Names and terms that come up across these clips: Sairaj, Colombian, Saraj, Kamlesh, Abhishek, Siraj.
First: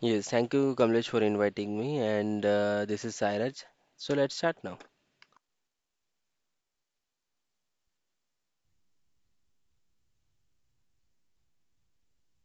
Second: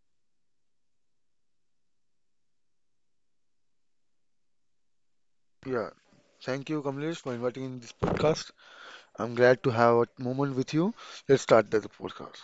Yes, thank you, Kamlesh, for inviting me. And this is Sairaj. So let's start now. Yeah, thank you, Kamlesh, for inviting in this podcast. I'm glad to have a moment with you. Let's start the podcast.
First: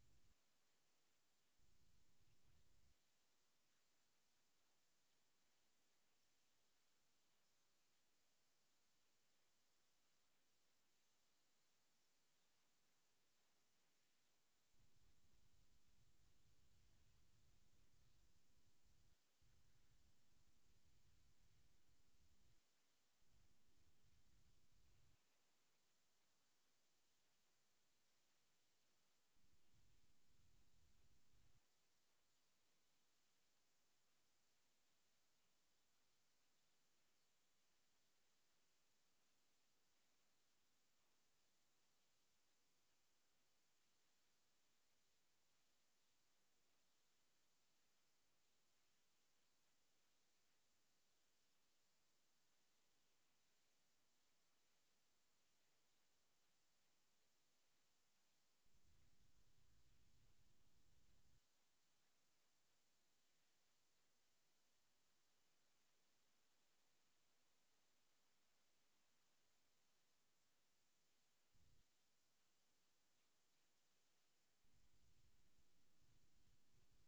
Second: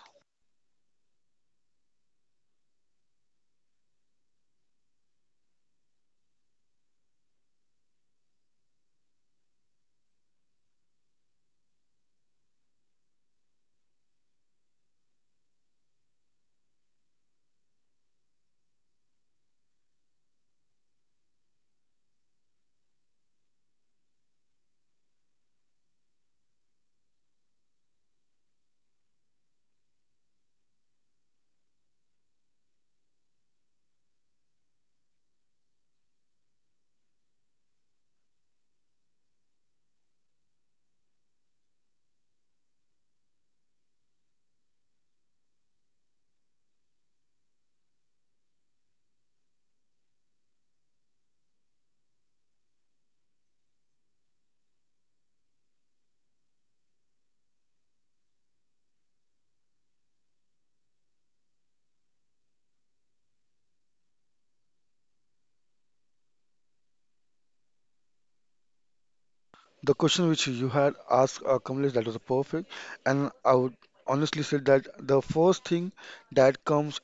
The question which you had asked Kamlesh that was perfect, and I would honestly say that the first thing that comes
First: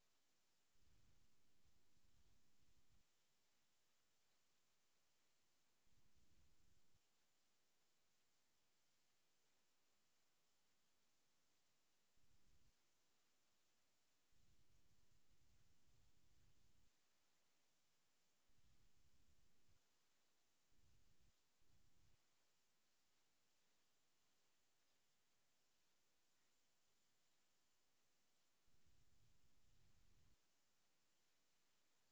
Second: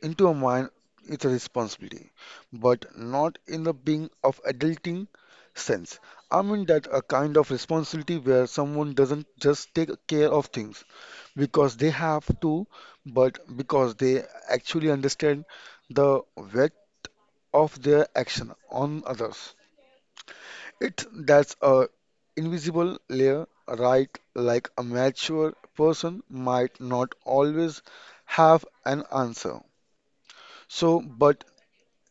into a mind it's a responsibility but not in the being of adulting sense. I mean that a kind of responsibility where someone doesn't just take care of things because they have to but because they actually understand the weight of their action on others. It that's a invisible layer, right? Like a mature person might not always have an answer so but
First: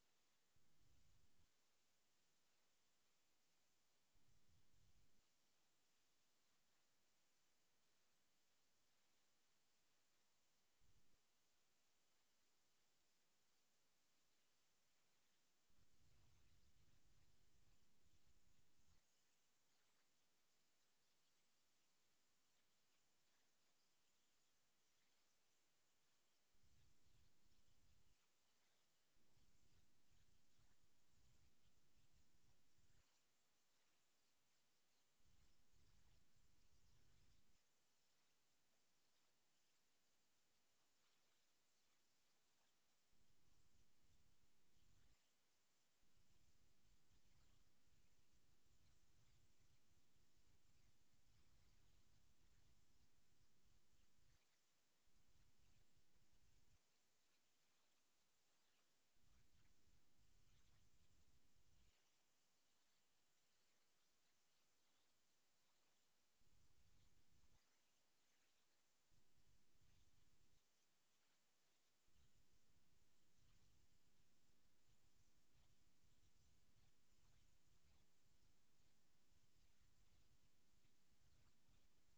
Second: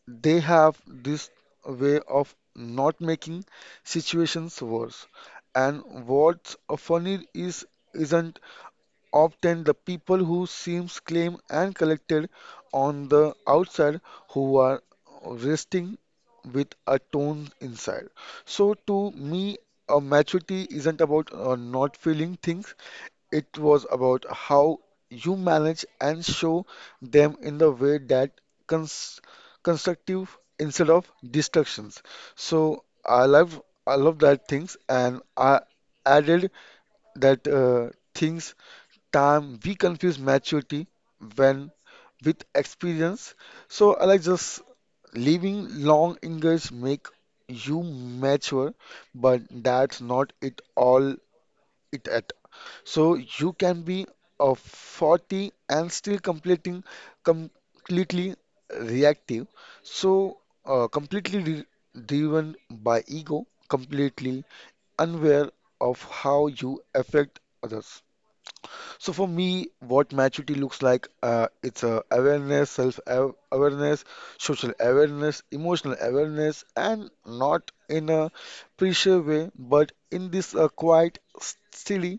they have this way of not making situations worse. And what's funny is isn't often the people who seems claim and collected on the outside who are resting with a tone inside. So to me, a maturity isn't about not feeling things. It was about how you manage and show them in the way that cons constructive instead of destructions. So I love that things, and I added that things time we confuse maturity when with experience. So I like just living long years make you mature, but that's not it all it at. So you can be a 40 and still completing completely reactive. So completely driven by ego, completely unaware of how you affect others. So for me, what maturity looks like, it's awareness, self-awareness, social awareness, emotional awareness, and not in a pressure way, but in this quiet, steady,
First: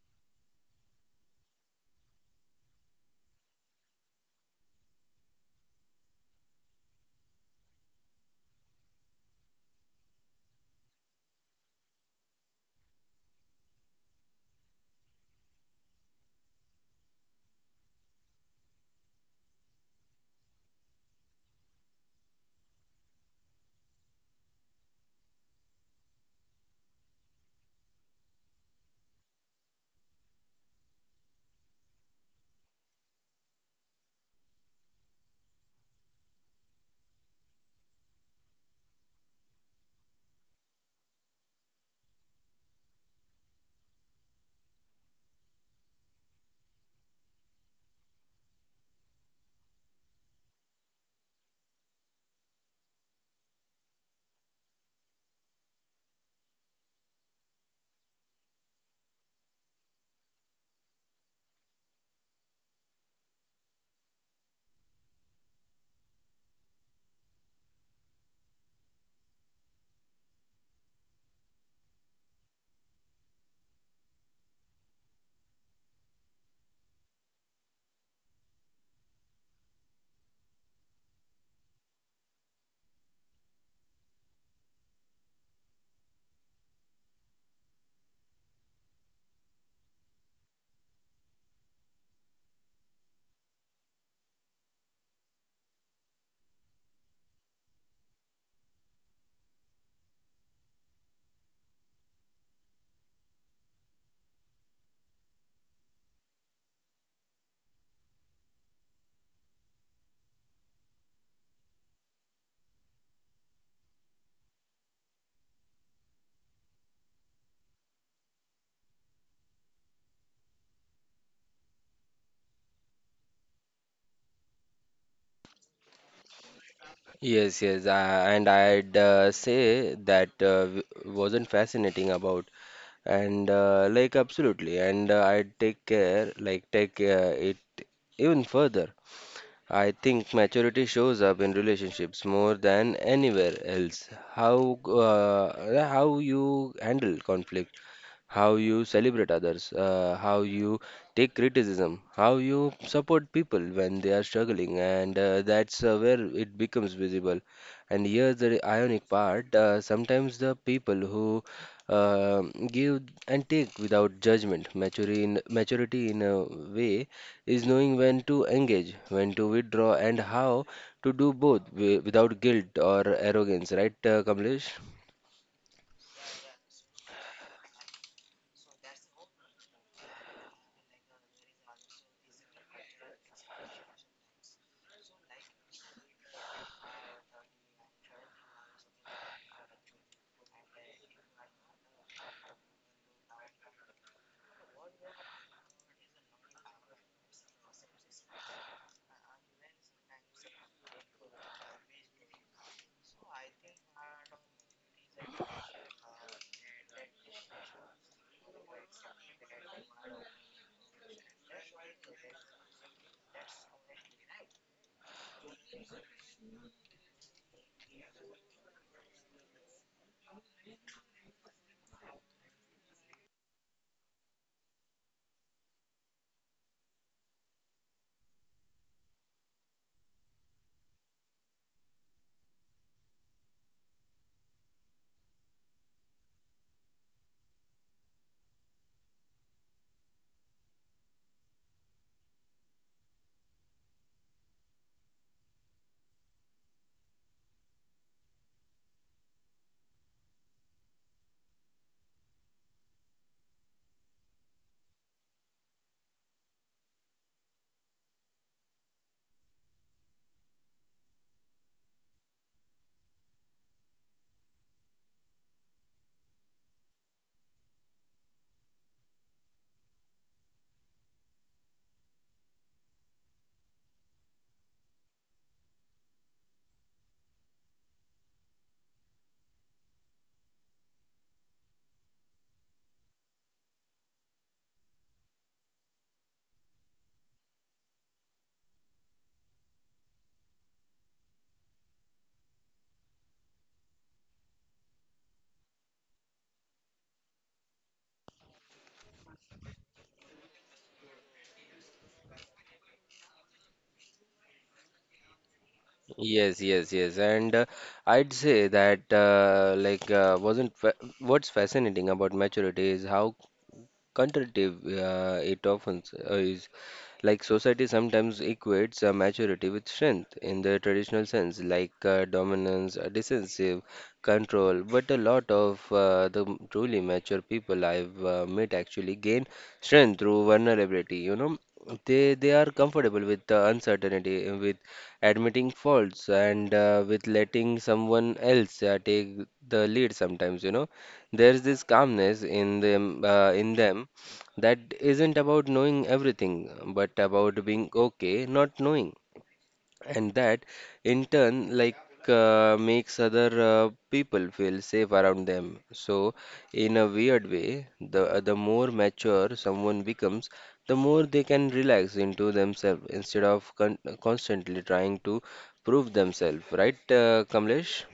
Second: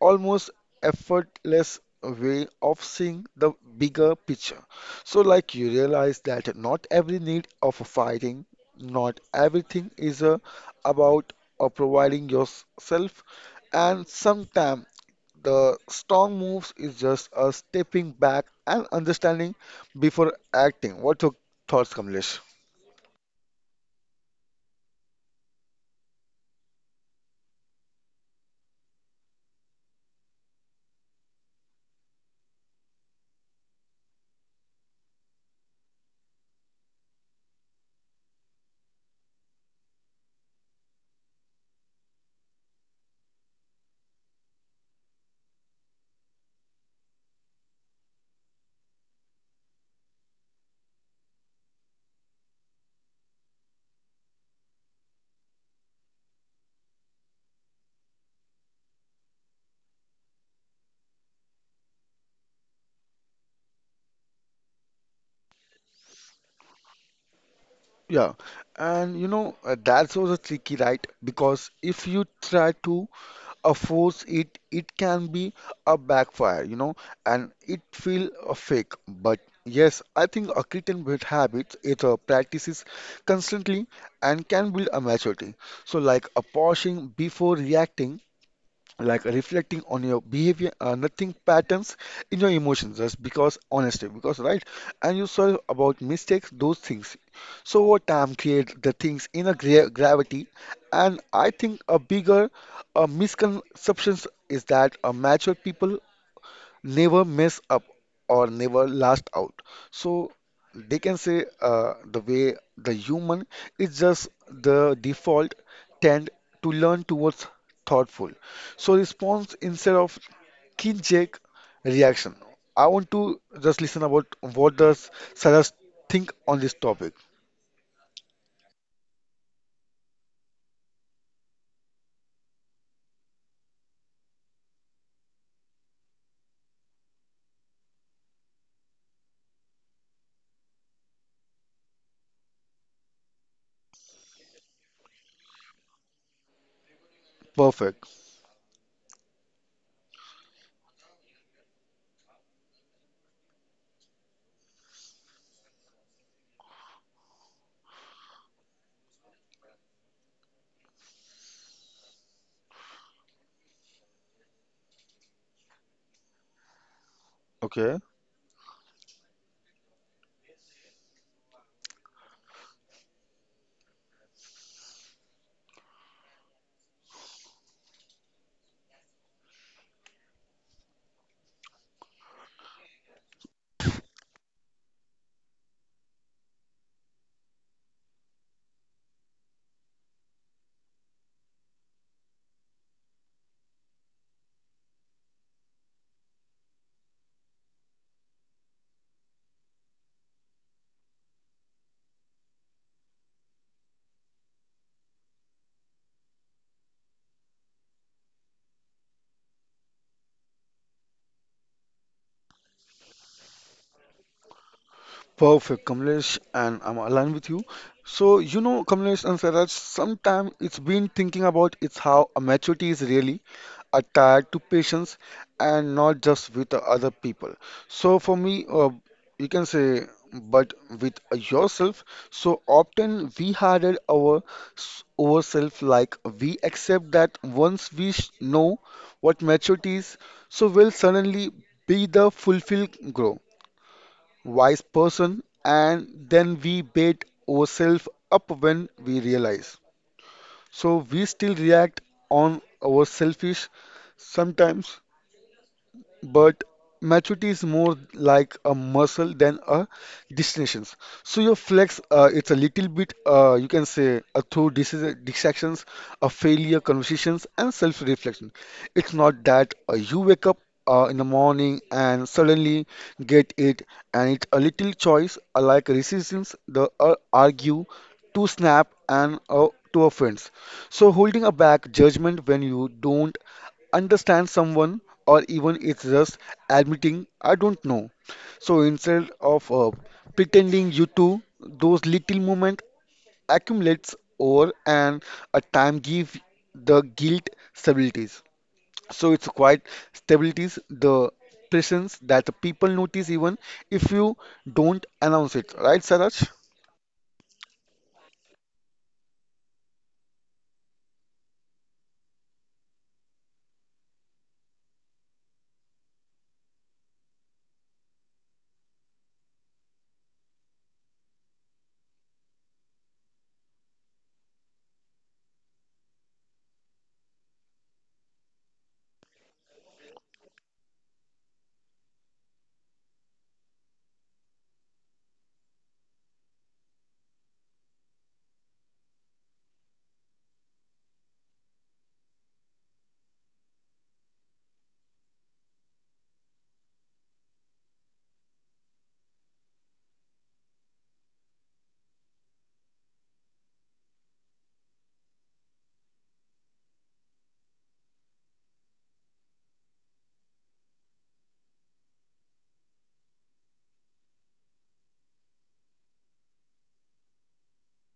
almost effortless way of seeing the bigger picture. So, like, you realize that not every need of fighting, not everything is about providing yourself, and sometimes the strong moves is just a stepping back and understanding before acting. What's your thoughts, Kamlesh? Yeah, and you know that's also tricky, right? Because if you try to force it, it can be a backfire, you know, and it feel fake. But yes, I think a creating bad habits it practices constantly and can build a maturity. So like a pausing before reacting, like reflecting on your behavior, nothing patterns in your emotions just because honesty because right and you saw about mistakes those things. So over time create the things in a gravity, and I think a bigger misconceptions is that mature people never mess up or never last out. So they can say the way the human is just the default tend to learn towards thoughtful. So response instead of knee-jerk reaction. I want to just listen about what does Sarah think on this topic. Yes, yes. And I'd say that wasn't fascinating about, and like absolutely. And I'd take care, like take it even further. I think maturity shows up in relationships more than anywhere else. How you handle conflict, Perfect. how you celebrate others, how you take criticism, how you support people when they are struggling, and that's where it becomes visible. And here's the ironic part, sometimes the people who uh, give and take without judgment, maturity in a way is Okay. knowing when to engage, when to withdraw, and how to do both without guilt or arrogance, right, Kamlesh? Perfect, Kamlesh, and I'm aligned with you. So, you know, Kamlesh and Saraj, sometimes it's been thinking about it's how maturity is really attached to patience and not just with the other people. So, for me, you can say, but with yourself. So, often we harden our ourself, like we accept that once we know what maturity is, so we'll suddenly be the fulfilled grow wise person, and then we bait ourselves up when we realize. So we still react on our selfish sometimes but maturity is more like a muscle than a destination. So your flex, it's a little bit, you can say, through distractions, a failure, conversations, and self-reflection. It's not that you wake up in the morning and suddenly get it, and it's a little choice, like resistance, the argue to snap and to offense. So holding a back judgment when you don't understand someone or even it's just admitting I don't know. So instead of pretending you do, those little moments accumulates over and a time give the guilt stabilities. So it's quite stabilities the presence that the people notice even if you don't announce it. Right, Saraj? Yes, yes, yes. And I'd say that like wasn't fa what's fascinating about maturity is how counterintuitive it often is. Like society sometimes equates maturity with strength in the traditional sense, like dominance, decisive control. But a lot of truly mature people I've met actually gain strength through vulnerability. You know, they are comfortable with uncertainty, with admitting faults, and with letting someone else take the lead sometimes. You know, there's this calmness in them, in them, that isn't about knowing everything, but about being okay not knowing, and that in turn, like, makes other people feel safe around them. So, in a weird way, the more mature someone becomes, the more they can relax into themselves instead of constantly trying to prove themselves, right, Kamlesh?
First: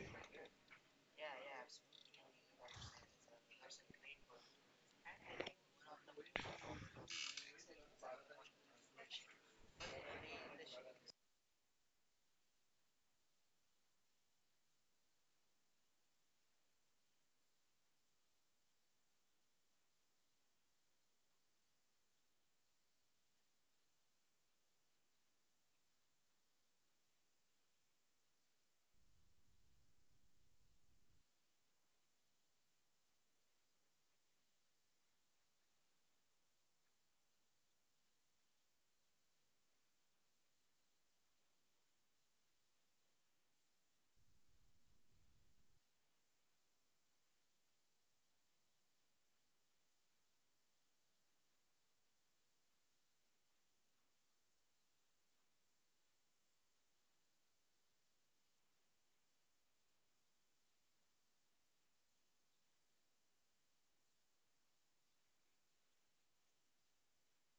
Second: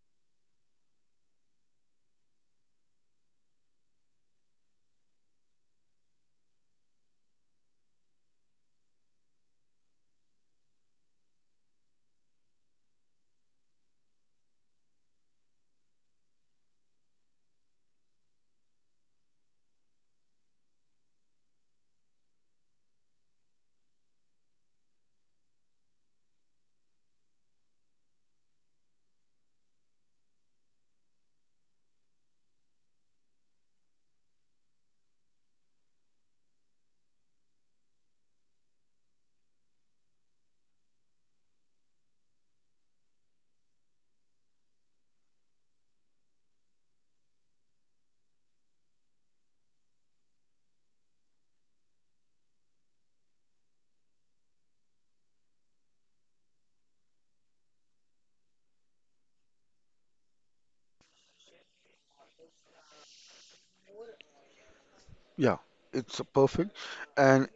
Yeah, it's perfect. And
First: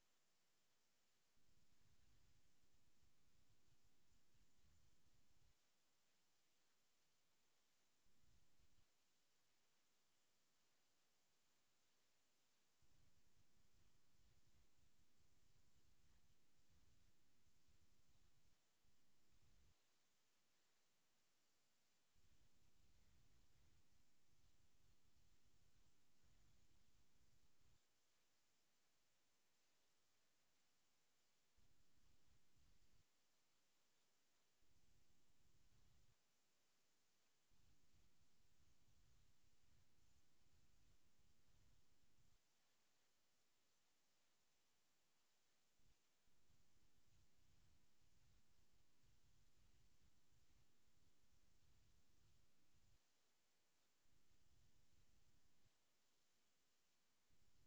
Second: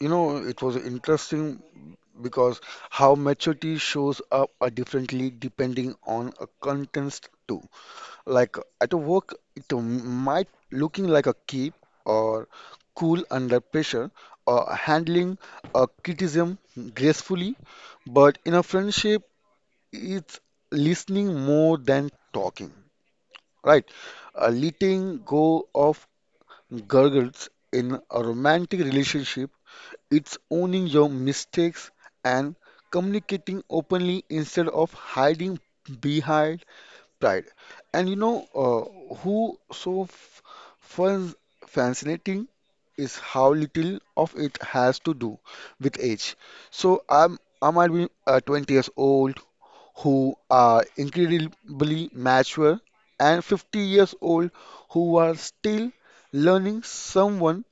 you know, it was interesting because how maturity shows up are differently depending on a context too. Like at a work, it might looking like a keep or cool under pressure or handling a criticism gracefully, but in a friendship, it's listening more than talking, right? Letting go of gurgles in a romantic relationship, it's owning your mistakes and communicating openly instead of hiding behind pride. And you know who so f fun fascinating is how little of it has to do with age. So I might be 20 years old who are incredibly mature and 50 years old who are still learning someone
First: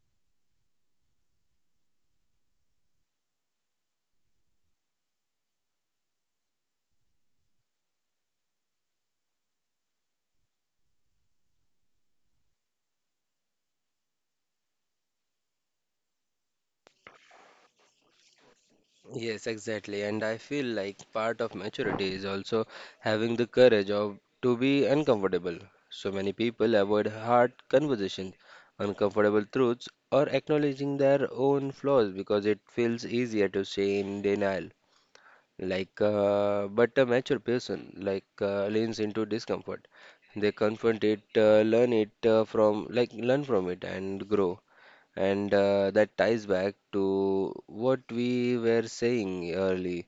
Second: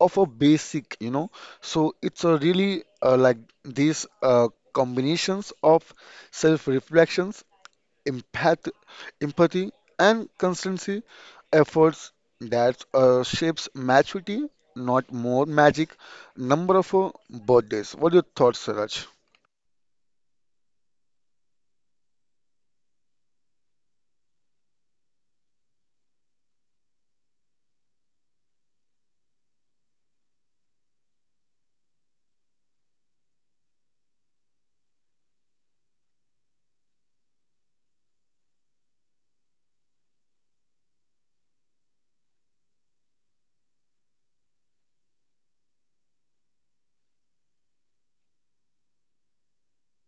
of a basic, you know. So it's a really like these combinations of self-reflections, empath empathy, and constancy efforts that shapes maturity, not more magic. Number of birthdays. What are your thoughts, Siraj? Yes, exactly. And I feel like part of maturity is also having the courage of to be uncomfortable. So many people avoid hard conversations, uncomfortable truths, or acknowledging their own flaws because it feels easier to stay in denial. Like, but a mature person, like, leans into discomfort. They confront it, learn from it and grow. And that ties back to what we were saying early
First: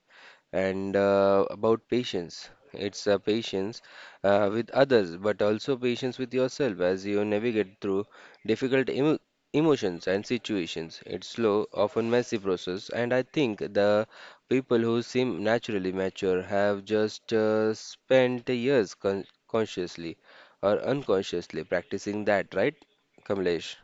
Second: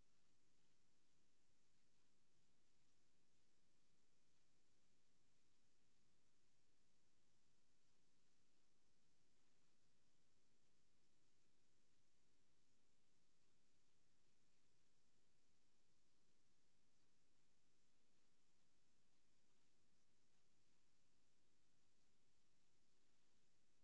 and about patience. It's a patience with others, but also patience with yourself as you navigate through difficult emotions and situations. It's slow, often messy process, and I think the people who seem naturally mature have just spent years consciously or unconsciously practicing that, right, Kamlesh?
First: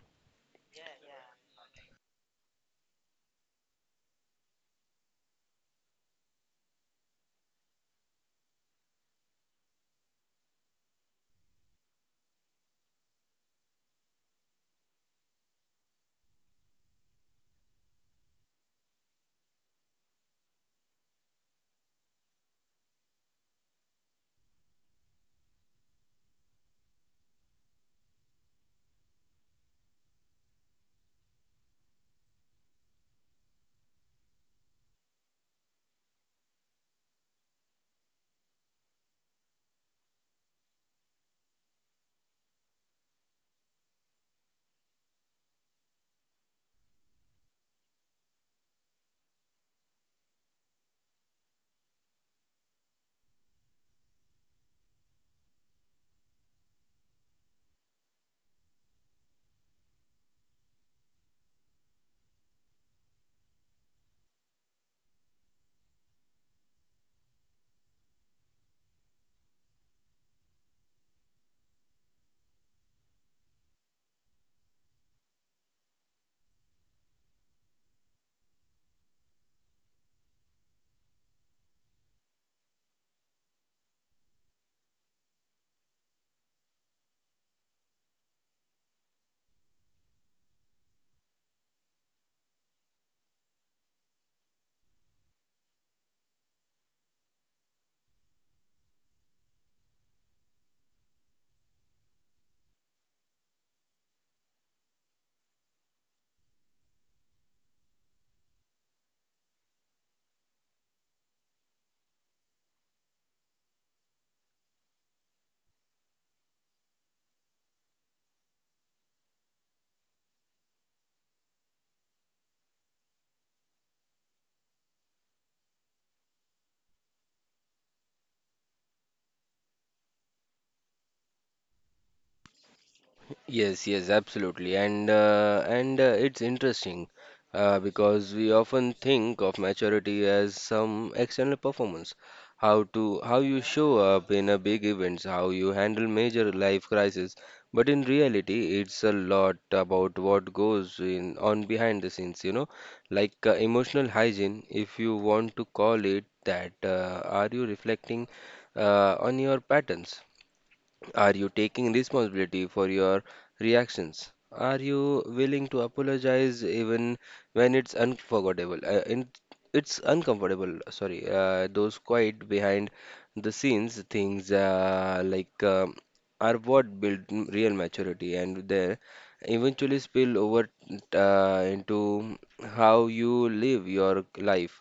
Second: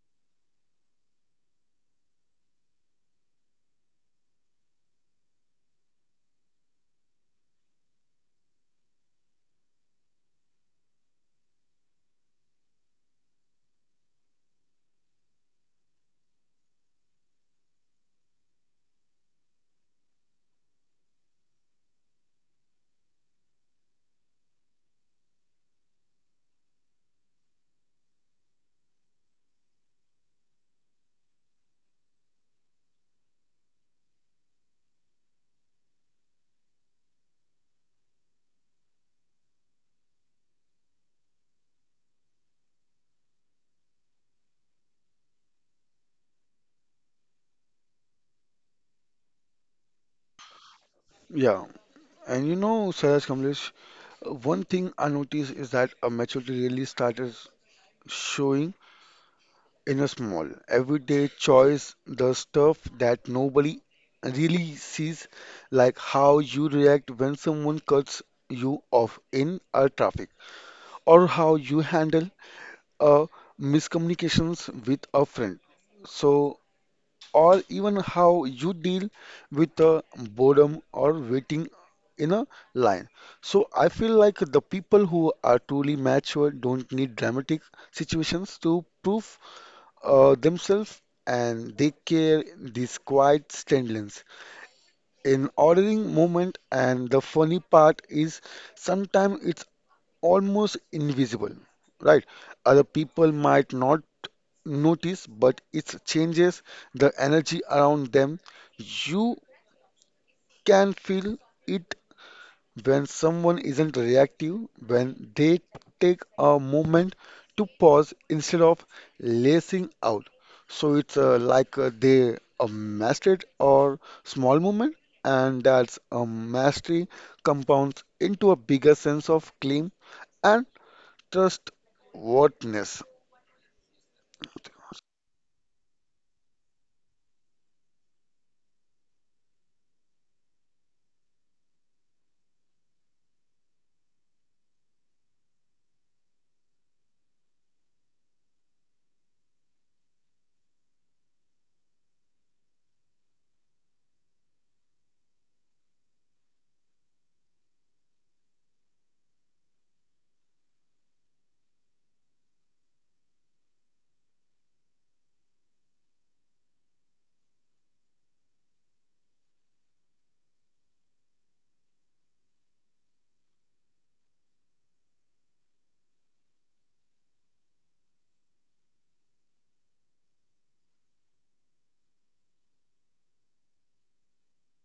Yeah, and you know, Siraj Kamlesh, one thing I noticed is that maturity really started showing. In a small, everyday choice, the stuff that nobody really sees, like how you react when someone cuts you off in a traffic, or how you handle a miscommunications with a friend. So, or even how you deal with the boredom or waiting in a line. So, I feel like the people who are truly mature don't need dramatic situations to prove themselves, and they carry this quiet standliness in ordering movement, and the funny part is sometimes it's almost invisible, right? Other people might not notice but it changes the energy around them. You can feel it when someone isn't reactive, when they take a moment to pause instead of lacing out. So it's like they mastered or small movement, and that's a mastery compounds into a bigger sense of claim and trustworthiness. Yes, yes, absolutely, and it's interesting because we often think of maturity as some external performance, how to how you show up in a big events, how you handle major life crises, but in reality, it's a lot about what goes in on behind the scenes, you know, like emotional hygiene, if you want to call it that. Are you reflecting on your patterns? Are you taking responsibility for your reactions? Are you willing to apologize even when it's unforgettable? It's uncomfortable, sorry. Those quiet behind the scenes things, are what build real maturity, and they eventually spill over into how you live your life.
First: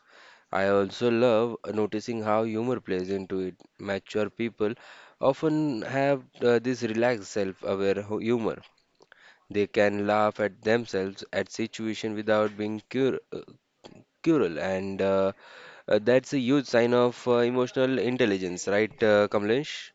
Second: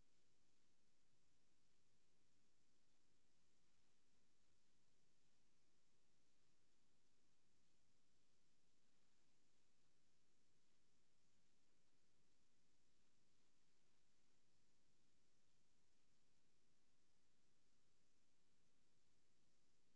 I also love noticing how humor plays into it. Mature people often have this relaxed self-aware humor. They can laugh at themselves at situation without being cruel, and that's a huge sign of emotional intelligence, right, Kamlesh?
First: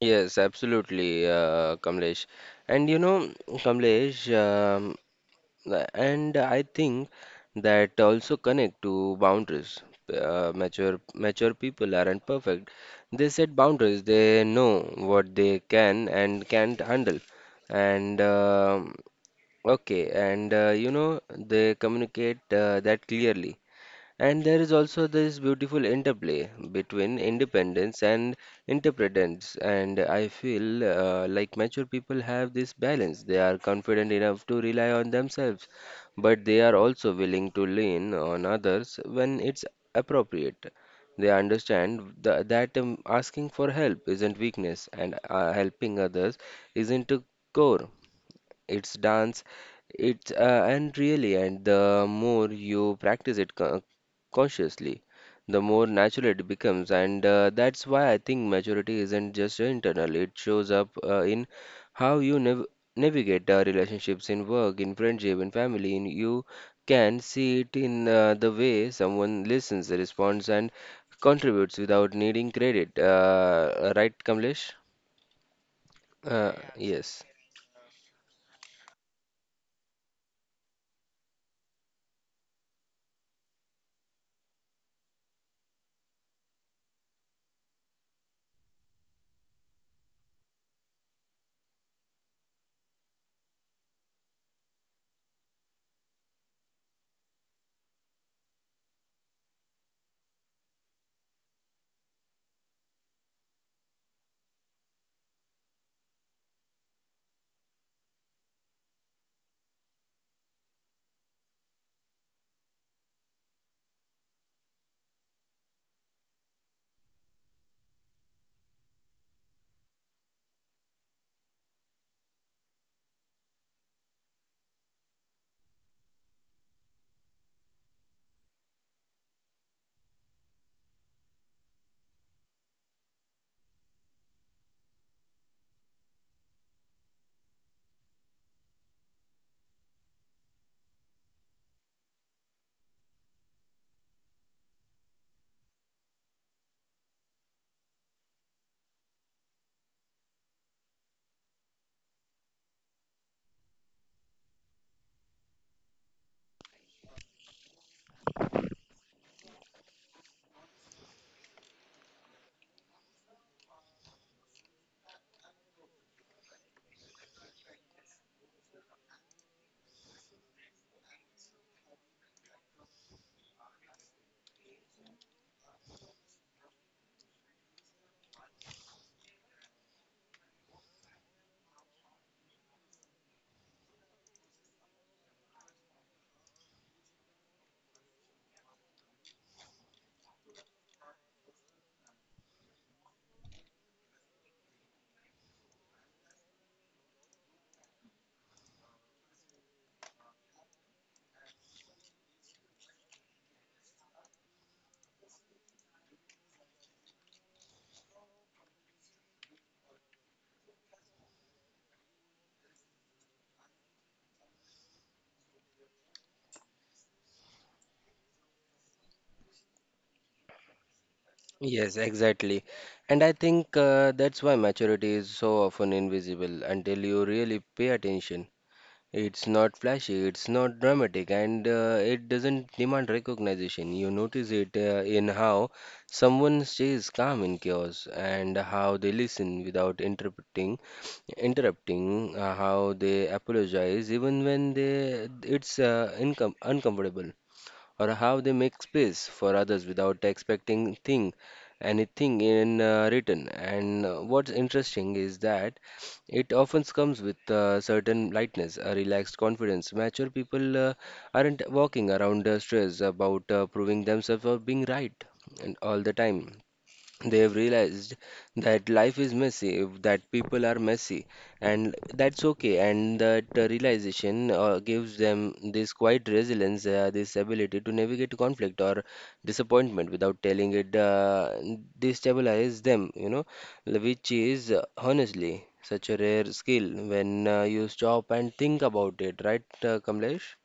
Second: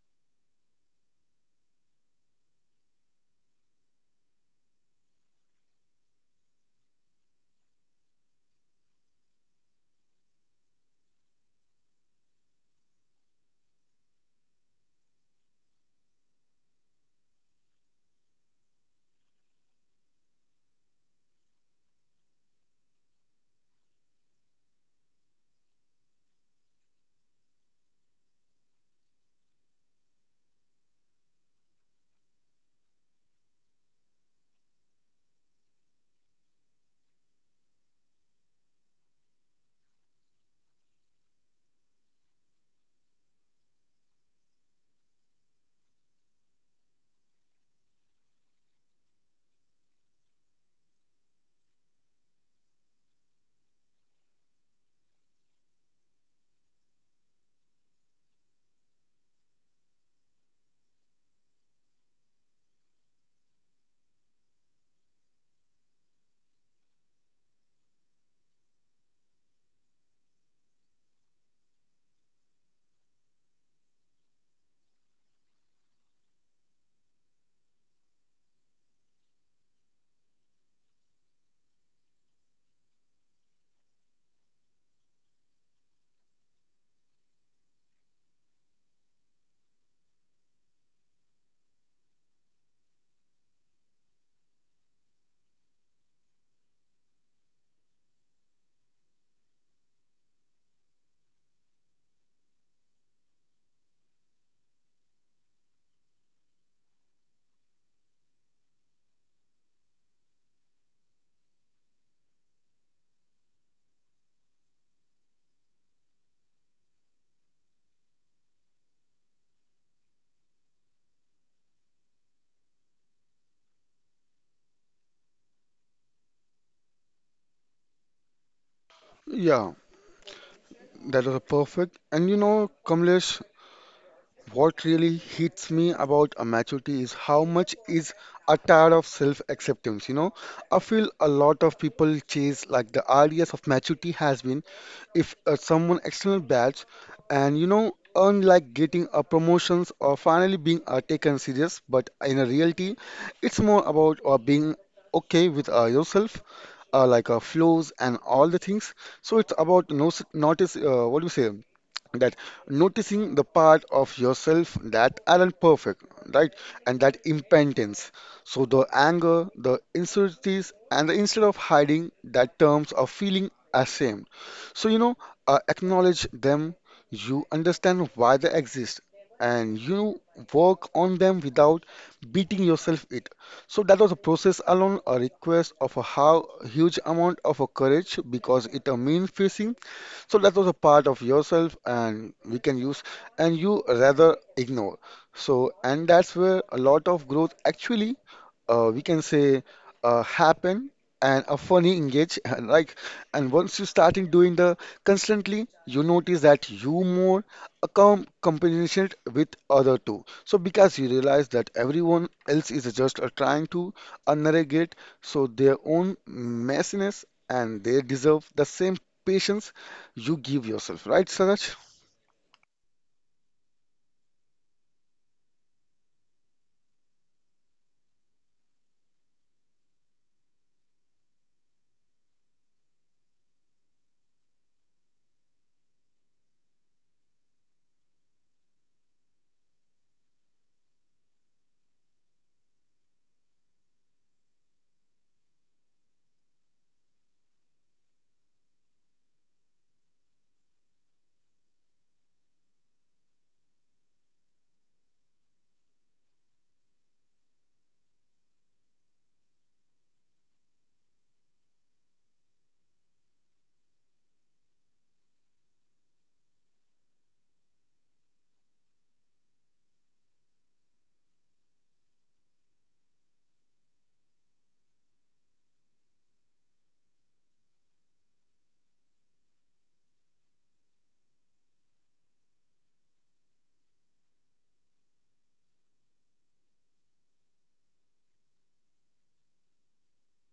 Yes, absolutely, Kamlesh. And you know, Kamlesh, and I think that also connect to boundaries. Mature people aren't perfect. They set boundaries. They know what they can and can't handle. And okay, and you know they communicate that clearly. And there is also this beautiful interplay between independence and interdependence. And I feel like mature people have this balance. They are confident enough to rely on themselves, but they are also willing to lean on others when it's appropriate. They understand that asking for help isn't weakness, and helping others isn't a core. It's dance. And the more you practice it consciously, the more natural it becomes. And that's why I think maturity isn't just internal. It shows up in how you navigate relationships in work, in friendship, in family. In you can see it in the way someone listens, responds, and contributes without needing credit. Right, Kamlesh? Yeah, yeah, yes. Yeah, that was perfect. And you know, Kamlesh, what really hits me about a maturity is how much is a tired of self-acceptance, you know. I feel a lot of people chase like the ideas of maturity has been if someone external badge and you know earn like getting a promotions or finally being taken serious, but in a reality, it's more about being okay with yourself. Like flows and all the things. So it's about no, notice. What do you say? That noticing the part of yourself that aren't perfect, right? And that impatience. So the anger, the insecurities, and the instead of hiding that terms of feeling ashamed. So you know, acknowledge them. You understand why they exist, and you work on them without beating yourself it. So that was a process alone, a request of a how huge amount of a courage because it a mean facing. So that was a part of yourself, and we can use, and you rather ignore. So, and that's where a lot of growth actually, we can say, happen and a funny engage. And like, and once you starting doing the constantly, you notice that you more accom combination with other two. So because you realize that everyone else is just trying to navigate so their own messiness and they deserve the same patience you give yourself, right, Saraj? Yes, exactly. And I think that's why maturity is so often invisible until you really pay attention. It's not flashy, it's not dramatic, and it doesn't demand recognition. You notice it in how someone stays calm in chaos and how they listen without interrupting, how they apologize even when they it's incom uncomfortable, or how they make space for others without expecting thing anything in return. And what's interesting is that it often comes with a certain lightness, a relaxed confidence. Mature people aren't walking around stressed about proving themselves or being right and all the time. They've realized that life is messy, that people are messy, and that's okay. And that realization gives them this quiet resilience, this ability to navigate conflict or disappointment without telling it, destabilize them, you know, which is honestly such a rare skill when you stop and think about it, right, Kamlesh?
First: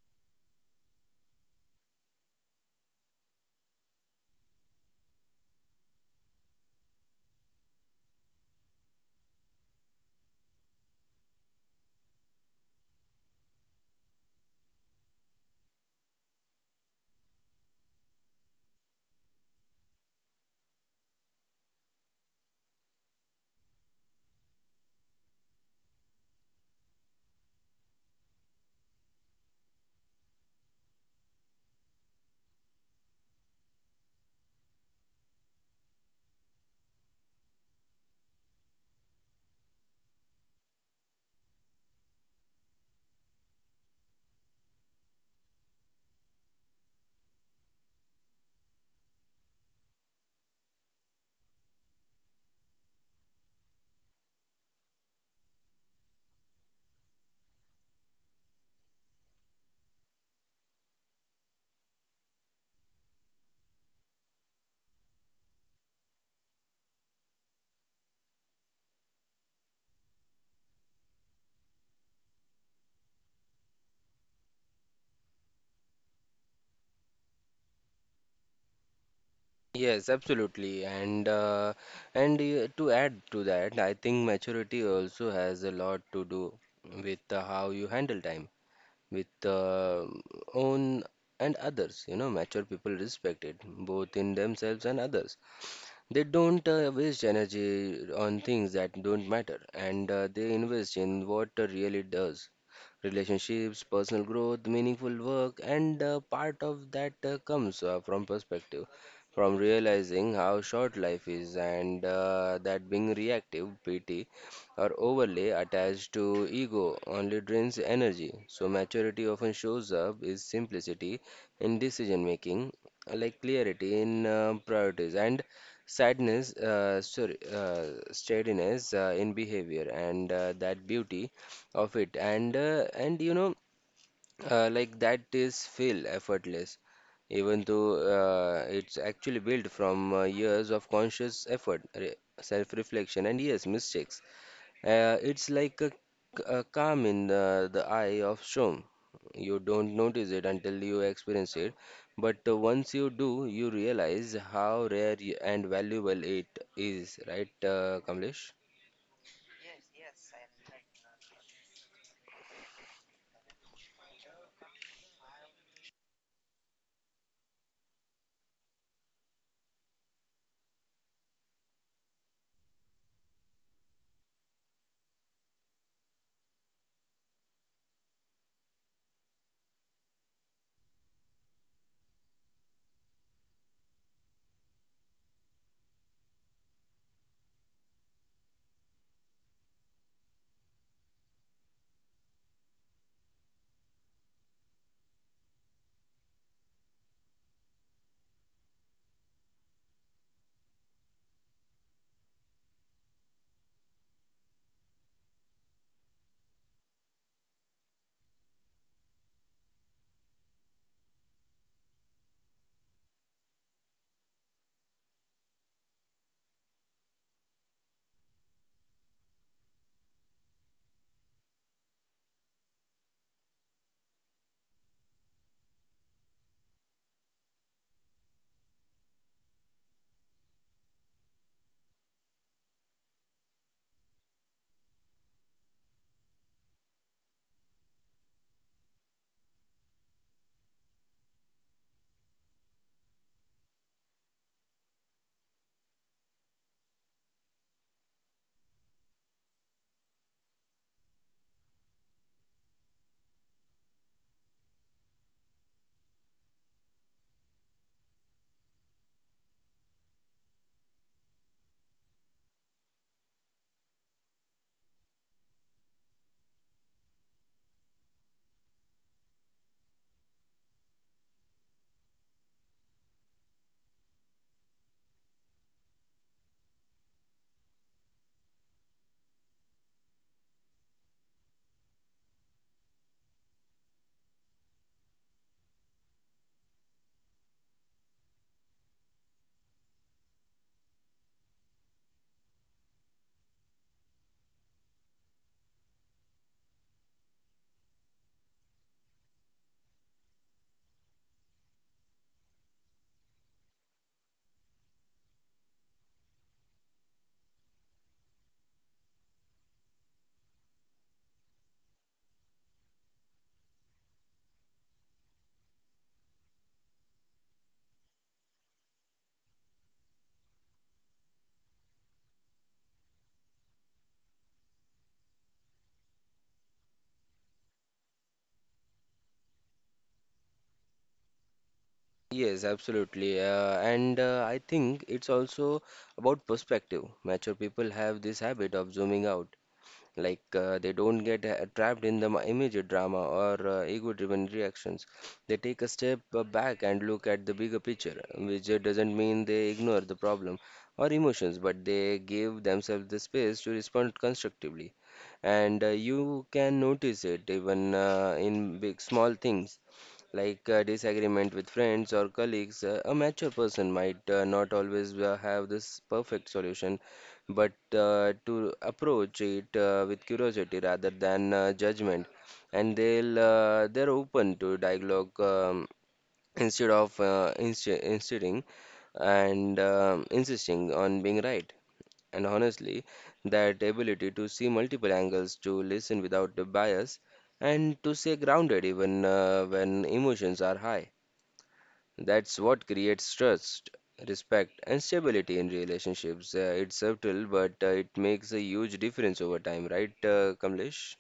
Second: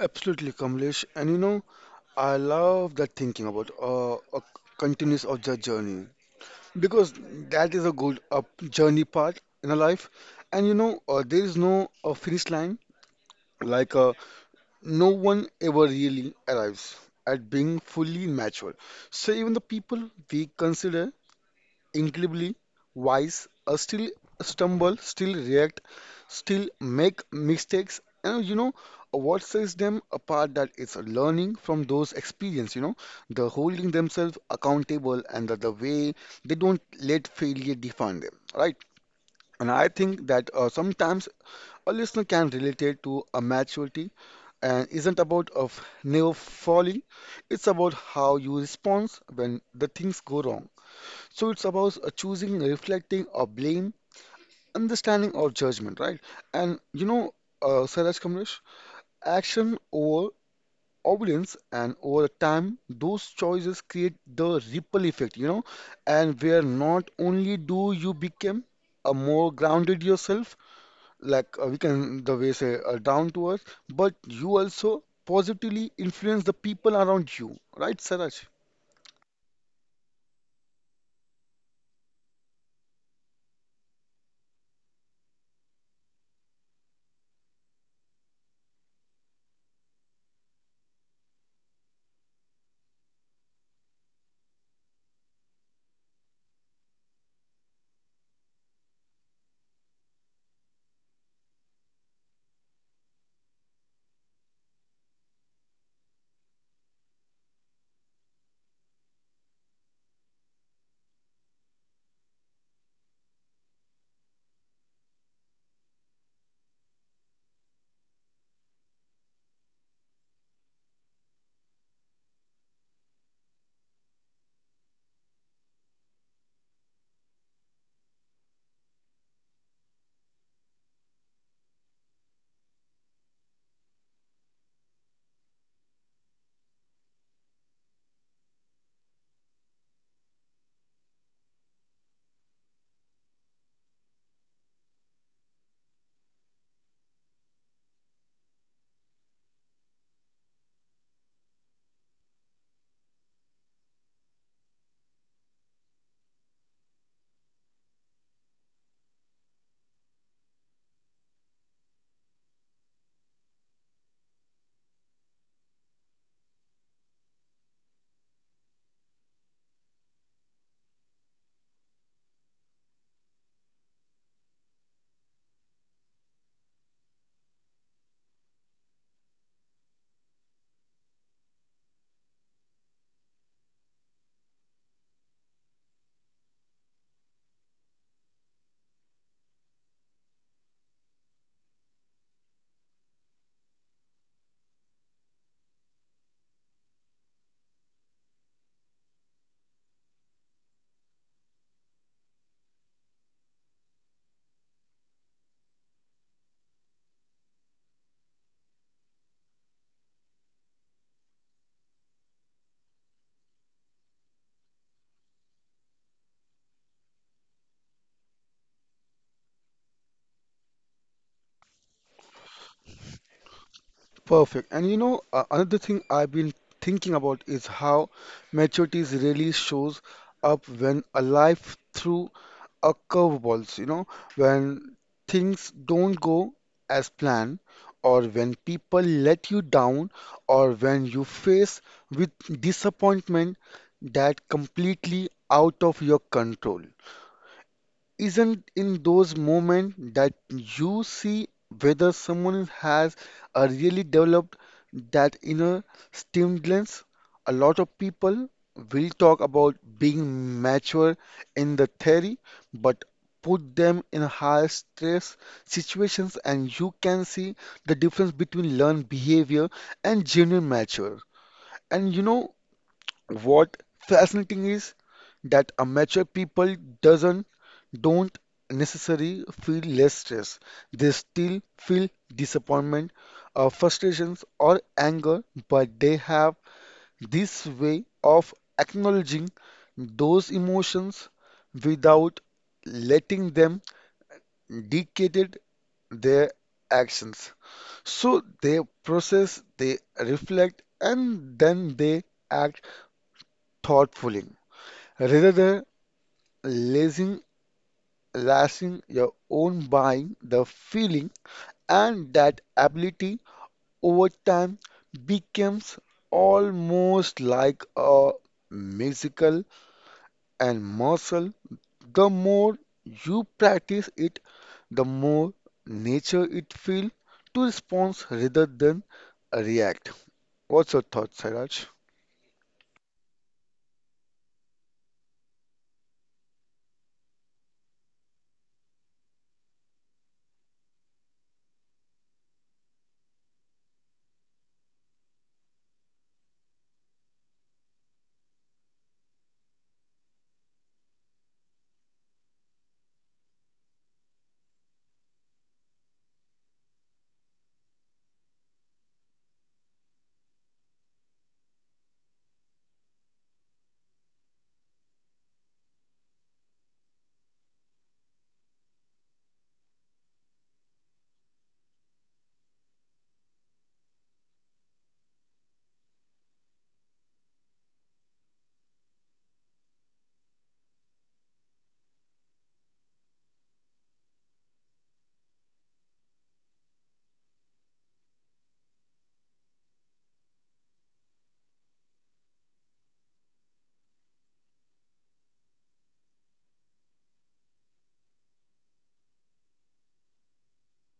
Absolutely, Kamlesh. And you know, I love that thinking about a continuous of the journey because that is a good journey part in a life. And you know, there is no finish line. Like no one ever really arrives at being fully mature. So even the people we consider incredibly wise, still stumble, still react, still make mistakes. And you know what sets them apart that it's learning from those experience, you know, the holding themselves accountable and the way they don't let failure define them, right? And I think that sometimes a listener can relate it to a maturity and isn't about of never falling. It's about how you respond when the things go wrong. So it's about choosing, reflecting, or blame, understanding or judgment, right? And you know, Saraj Kamlesh, action over obedience, and over time, those choices create the ripple effect, you know, and where not only do you become a more grounded yourself, like we can the way say down to earth, but you also positively influence the people around you, right, Saraj? Yes, absolutely. And to add to that, I think maturity also has a lot to do with how you handle time with own and others. You know, mature people respect it both in themselves and others. They don't waste energy on things that don't matter, and they invest in what really does. Relationships, personal growth, meaningful work, and part of that comes from perspective, from realizing how short life is, and that being reactive, pity, or overly attached to ego only drains energy. So, maturity often shows up is simplicity in decision making, like clarity in priorities, and steadiness in behavior, and that beauty of it, and you know, like that is feel effortless, even though it's actually built from years of conscious effort, self-reflection, and yes, mistakes. It's like a calm in the eye of storm. You don't notice it until you experience it, but once you do, you realize how rare and valuable it is, right, Kamlesh? Perfect. And you know, another thing I've been thinking about is how maturity really shows up when a life through a curveballs, you know, when things don't go as planned, or when people let you down, or when you face with disappointment that completely out of your control. Isn't in those moments that you see whether someone has a really developed that inner stimulus. A lot of people will talk about being mature in the theory, but put them in high stress situations and you can see the difference between learned behavior and genuine mature. And you know what fascinating is that amateur people doesn't don't necessarily feel less stress. They still feel disappointment, frustrations, or anger, but they have this way of acknowledging those emotions without letting them dictate their actions. So they process, they reflect, and then they act thoughtfully rather lasting, lasting your own buying, the feeling. And that ability over time becomes almost like a musical and muscle. The more you practice it, the more nature it feels to respond rather than react. What's your thought, Saraj? Yes, absolutely. And I think it's also about perspective. Mature people have this habit of zooming out, like they don't get trapped in the immediate drama or ego-driven reactions. They take a step back and look at the bigger picture, which doesn't mean they ignore the problem or emotions, but they give themselves the space to respond constructively. And you can notice it even in big small things like disagreement with friends or colleagues. A mature person might not always have this perfect solution, but to approach it with curiosity rather than judgment, and they're open to dialogue, instead of insisting, and insisting on being right. And honestly, that ability to see multiple angles, to listen without the bias, and to stay grounded even when emotions are high. That's what creates trust, respect, and stability in relationships. It's subtle, but it makes a huge difference over time, right, Kamlesh?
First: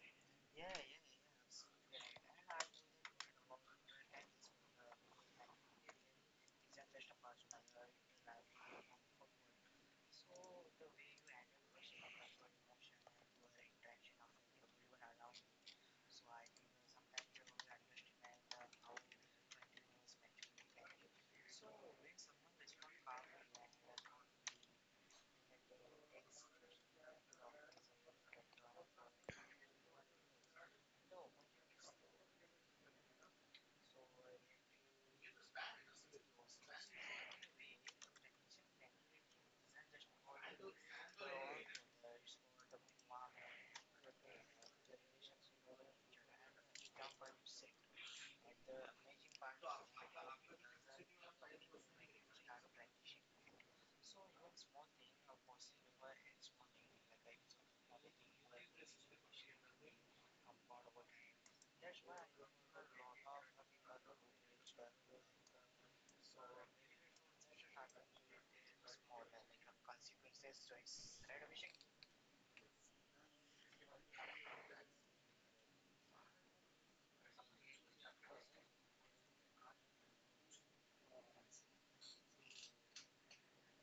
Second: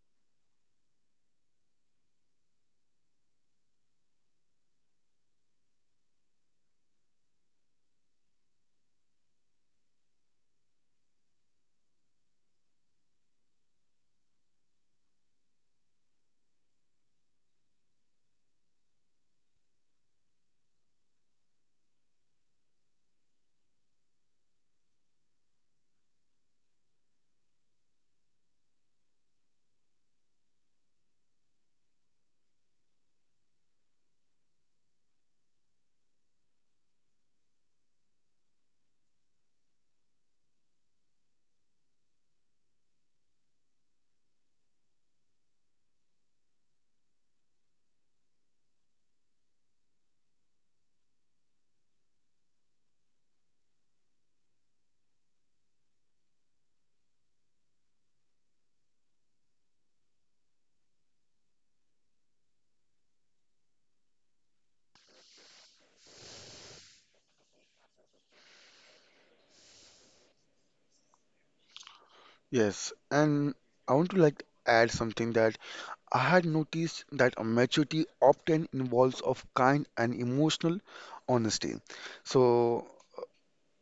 Yes, and I want to like add something that I had noticed that a maturity often involves of kind and emotional honesty. So,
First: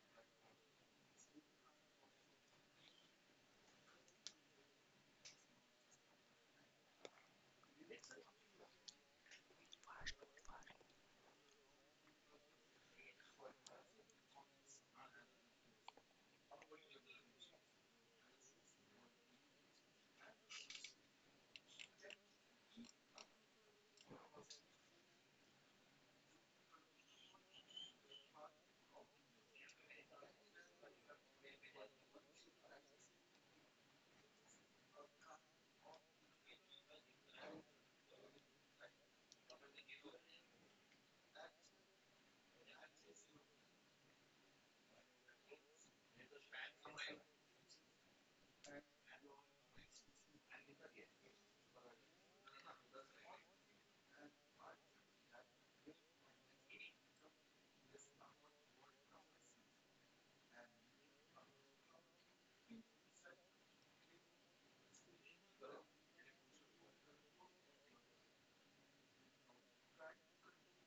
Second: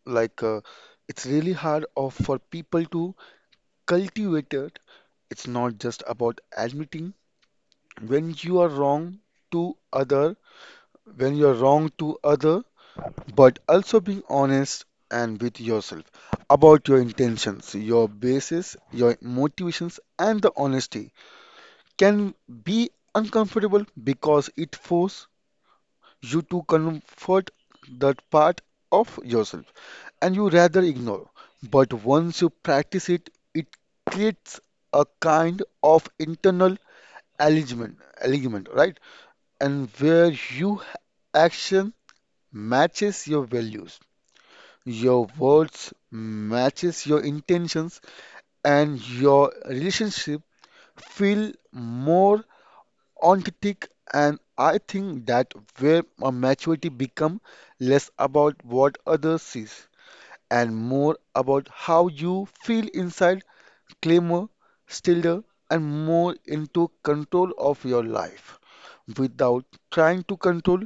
like, it's really hard of, for people to cultivate it. It's not just about admitting when you are wrong to other, when you are wrong to other, but also being honest and with yourself about your intentions, your basis, your motivations, and the honesty can be uncomfortable because it forces you to comfort that part of yourself and you rather ignore. But once you practice it, it creates a kind of internal alignment, right? And where your action matches your values, your words matches your intentions, and your relationship feel more on critique, and I think that where a maturity become less about what others sees and more about how you feel inside claimer, stiller and more into control of your life without trying to control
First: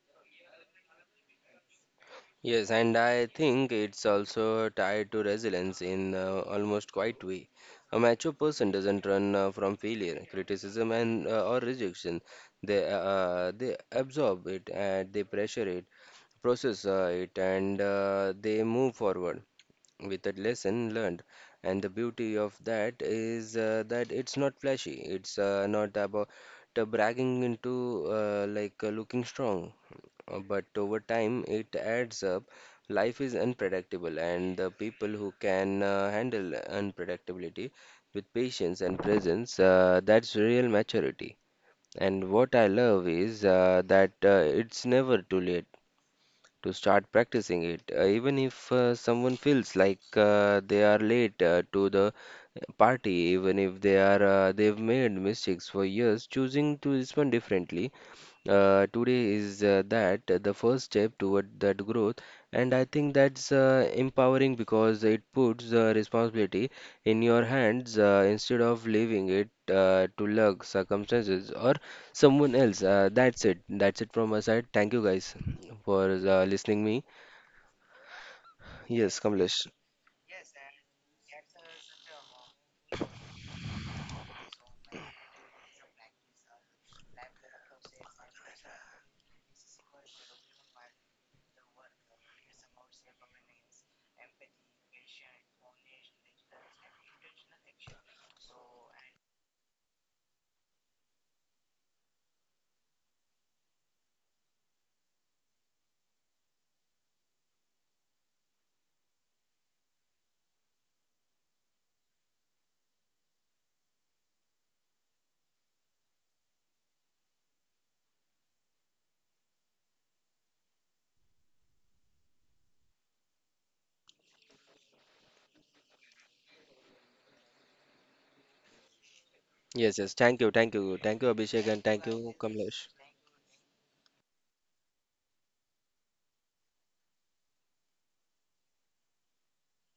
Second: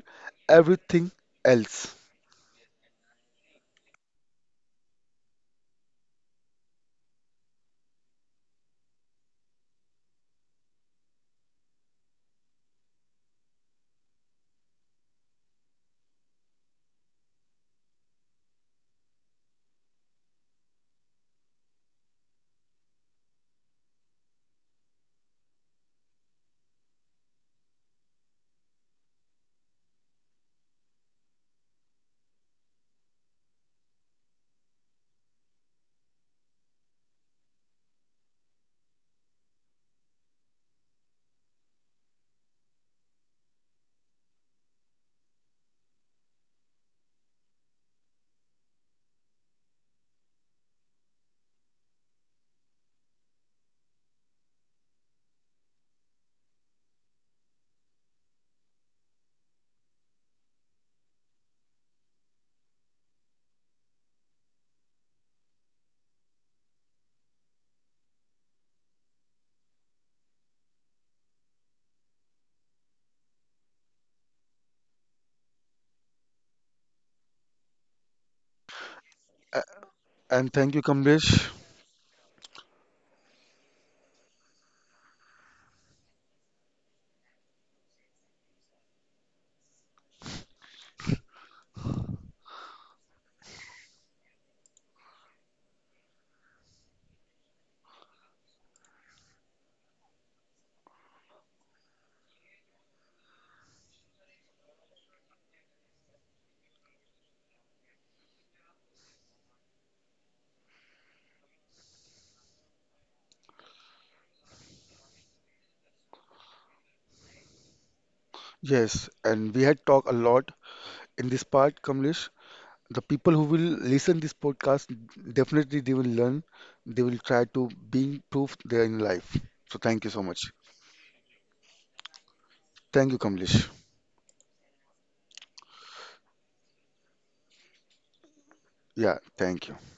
everything else. Yes, and I think it's also tied to resilience in almost quite way. A mature person doesn't run from failure, criticism, and or rejection. They absorb it and they pressure it, process it, and they move forward with a lesson learned. And the beauty of that is that it's not flashy. It's not about bragging into looking strong. But over time it adds up. Life is unpredictable, and the people who can handle unpredictability with patience and presence, that's real maturity. And what I love is that it's never too late to start practicing it, even if someone feels like they are late to the party, even if they've made mistakes for years. Choosing to respond differently today is that the first step toward that growth. And I think that's empowering because it puts the responsibility in your hands instead of leaving it to luck circumstances or someone else. That's it. From my side, thank you guys for listening me. Yes, Kamlesh. A- And thank you, Kamlesh. Yes, and we had talked a lot in this part, Kamlesh, the people who will listen this podcast definitely they will learn they will try to being proof there in life so Yes, thank you yes, so thank much. you, thank you, thank you, Abhishek, and thank you, Kamlesh. Thank you, Kamlesh. Yeah, thank you.